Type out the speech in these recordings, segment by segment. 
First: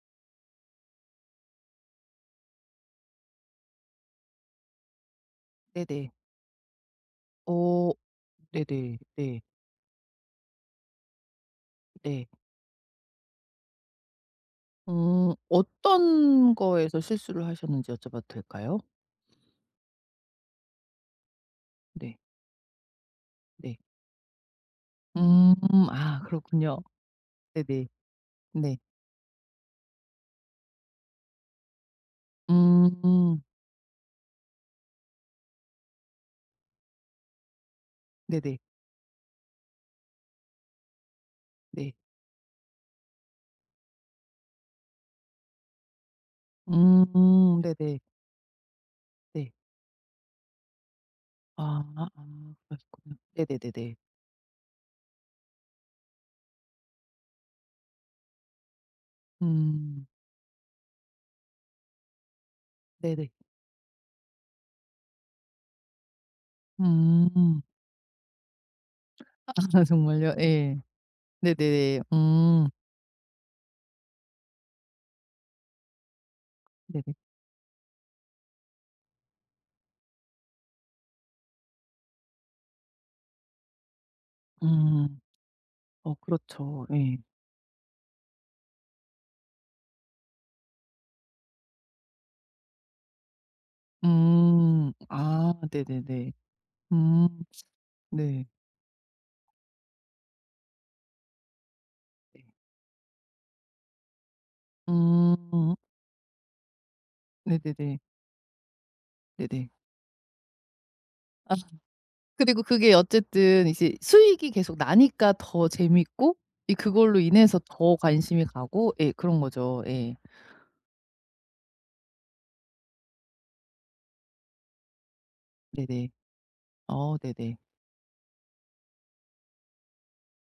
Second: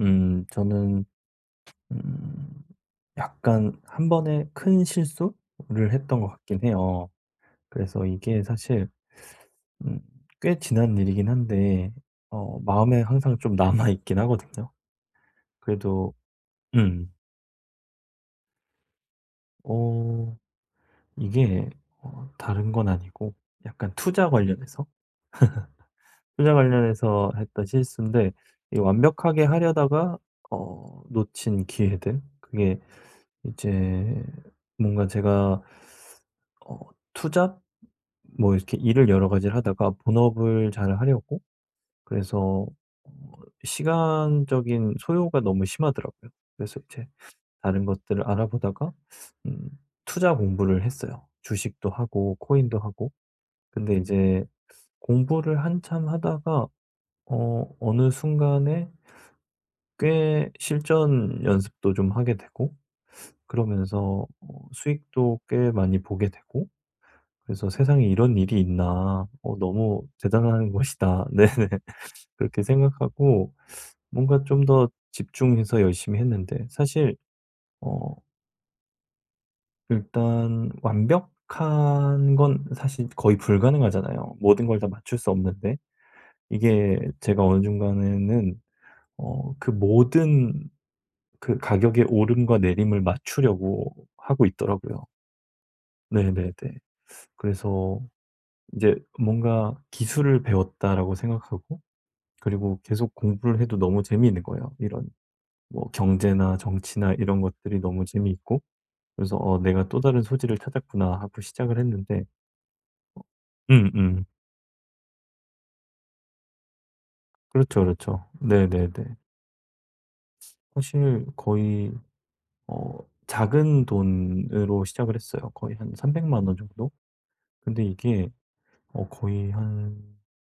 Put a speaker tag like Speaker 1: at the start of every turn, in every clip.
Speaker 1: 음. 저는 음 약간 1 번의 큰 실수를
Speaker 2: 네네.
Speaker 1: 했던 것 같긴 해요.
Speaker 2: 어.
Speaker 1: 그래서 이게 사실
Speaker 2: 네네. 네.
Speaker 1: 음 꽤 지난 일이긴 한데
Speaker 2: 네.
Speaker 1: 어 마음에 항상 좀 남아 있긴 하거든요.
Speaker 2: 음.
Speaker 1: 그래도
Speaker 2: 어떤 거에서
Speaker 1: 음.
Speaker 2: 실수를 하셨는지 여쭤봐도 될까요?
Speaker 1: 어 이게
Speaker 2: 네.
Speaker 1: 어 다른 건 아니고
Speaker 2: 네.
Speaker 1: 약간 투자 관련해서,
Speaker 2: 음. 아
Speaker 1: 투자
Speaker 2: 그렇군요.
Speaker 1: 관련해서 했던
Speaker 2: 네네.
Speaker 1: 실수인데
Speaker 2: 네.
Speaker 1: 이 완벽하게 하려다가 어 놓친 기회들 그게
Speaker 2: 음.
Speaker 1: 이제 뭔가 제가 어 투자 뭐
Speaker 2: 네네.
Speaker 1: 이렇게 일을 여러 가지를 하다가 본업을 잘 하려고
Speaker 2: 네.
Speaker 1: 그래서 어 시간적인 소요가 너무 심하더라고요. 그래서
Speaker 2: 음.
Speaker 1: 이제 다른
Speaker 2: 네네.
Speaker 1: 것들을 알아보다가
Speaker 2: 네.
Speaker 1: 음 투자 공부를 했어요
Speaker 2: 아.
Speaker 1: 주식도 하고
Speaker 2: 아
Speaker 1: 코인도 하고.
Speaker 2: 그랬군요.
Speaker 1: 근데
Speaker 2: 네네네네.
Speaker 1: 인제 공부를 한참 하다가 어 어느 순간에
Speaker 2: 음.
Speaker 1: 꽤 실전 연습도 좀 하게 되고
Speaker 2: 네네.
Speaker 1: 그러면서 어 수익도 꽤 많이 보게 되고
Speaker 2: 음.
Speaker 1: 그래서 '세상에 이런 일이 있나? 어
Speaker 2: 아
Speaker 1: 너무
Speaker 2: 정말요?
Speaker 1: 대단한
Speaker 2: 예.
Speaker 1: 것이다.' 네네.
Speaker 2: 네네네.
Speaker 1: 그렇게
Speaker 2: 음.
Speaker 1: 생각하고 뭔가 좀 더 집중해서 열심히 했는데 사실
Speaker 2: 네네.
Speaker 1: 어 일단 완벽한 건 사실 거의 불가능하잖아요 모든 걸 다 맞출
Speaker 2: 음.
Speaker 1: 수 없는데.
Speaker 2: 어 그렇죠.
Speaker 1: 이게
Speaker 2: 예.
Speaker 1: 제가 어느 중간에는 어 그 모든 그 가격의 오름과 내림을 맞추려고 하고
Speaker 2: 음.
Speaker 1: 있더라고요.
Speaker 2: 아 네네네.
Speaker 1: 네네네.
Speaker 2: 음.
Speaker 1: 그래서
Speaker 2: 네.
Speaker 1: 인제 뭔가 '기술을 배웠다.'라고 생각하고
Speaker 2: 네.
Speaker 1: 그리고 계속 공부를 해도 너무 재미있는 거예요. 이런
Speaker 2: 음.
Speaker 1: 뭐 경제나 정치나 이런 것들이
Speaker 2: 네네네.
Speaker 1: 너무 재미있고 그래서 '어
Speaker 2: 네네.
Speaker 1: 내가 또 다른 소질을 찾았구나.' 하고
Speaker 2: 아
Speaker 1: 시작을 했는데
Speaker 2: 그리고 그게 어쨌든 이제
Speaker 1: 음음.
Speaker 2: 수익이 계속 나니까 더 재밌고 이 그걸로 인해서
Speaker 1: 그렇죠,
Speaker 2: 더
Speaker 1: 그렇죠.
Speaker 2: 관심이 가고 예
Speaker 1: 네네네.
Speaker 2: 그런 거죠. 예.
Speaker 1: 사실 거의 어 작은 돈으로 시작을 했어요 거의 한
Speaker 2: 네네.
Speaker 1: 3,000,000 원 정도.
Speaker 2: 어 네네.
Speaker 1: 근데 이게 어 거의 한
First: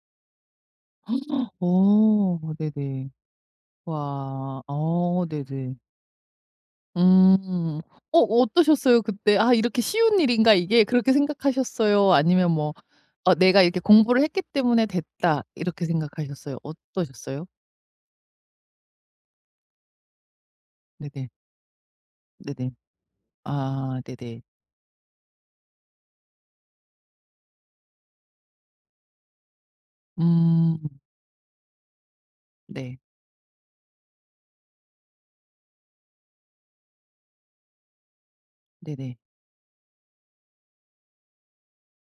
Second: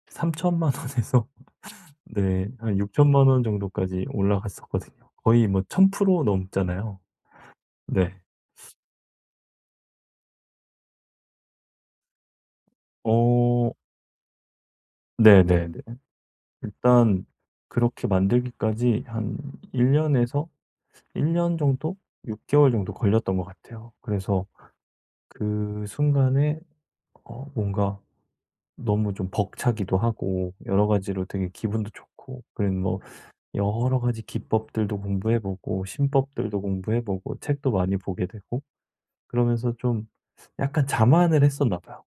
Speaker 1: 30,000,000 원에서
Speaker 2: 어
Speaker 1: 네 한
Speaker 2: 네네.
Speaker 1: 60,000,000 원 정도까지
Speaker 2: 와.
Speaker 1: 올라갔었거든요.
Speaker 2: 어
Speaker 1: 거의 뭐
Speaker 2: 네네.
Speaker 1: 1000% 넘잖아요.
Speaker 2: 음.
Speaker 1: 네.
Speaker 2: 어 어떠셨어요 그때? '이렇게 쉬운 일인가 이게?' 그렇게 생각하셨어요? 아니면 뭐 '어 내가
Speaker 1: 어.
Speaker 2: 공부를 했기 때문에 됐다.'
Speaker 1: 네네네.
Speaker 2: 이렇게 생각하셨어요?
Speaker 1: 일단
Speaker 2: 어떠셨어요?
Speaker 1: 그렇게 만들기까지 한 1 년에서
Speaker 2: 네네.
Speaker 1: 1 년 정도, 6
Speaker 2: 네네.
Speaker 1: 개월 정도 걸렸던 것 같아요.
Speaker 2: 아 네네.
Speaker 1: 그래서 그 순간에 어 뭔가 너무 좀 벅차기도 하고
Speaker 2: 음.
Speaker 1: 여러 가지로 되게 기분도 좋고 그리고
Speaker 2: 네.
Speaker 1: 뭐 여러 가지 기법들도 공부해 보고 신법들도 공부해 보고 책도 많이 보게 되고
Speaker 2: 네네.
Speaker 1: 그러면서 좀 약간 자만을 했었나 봐요.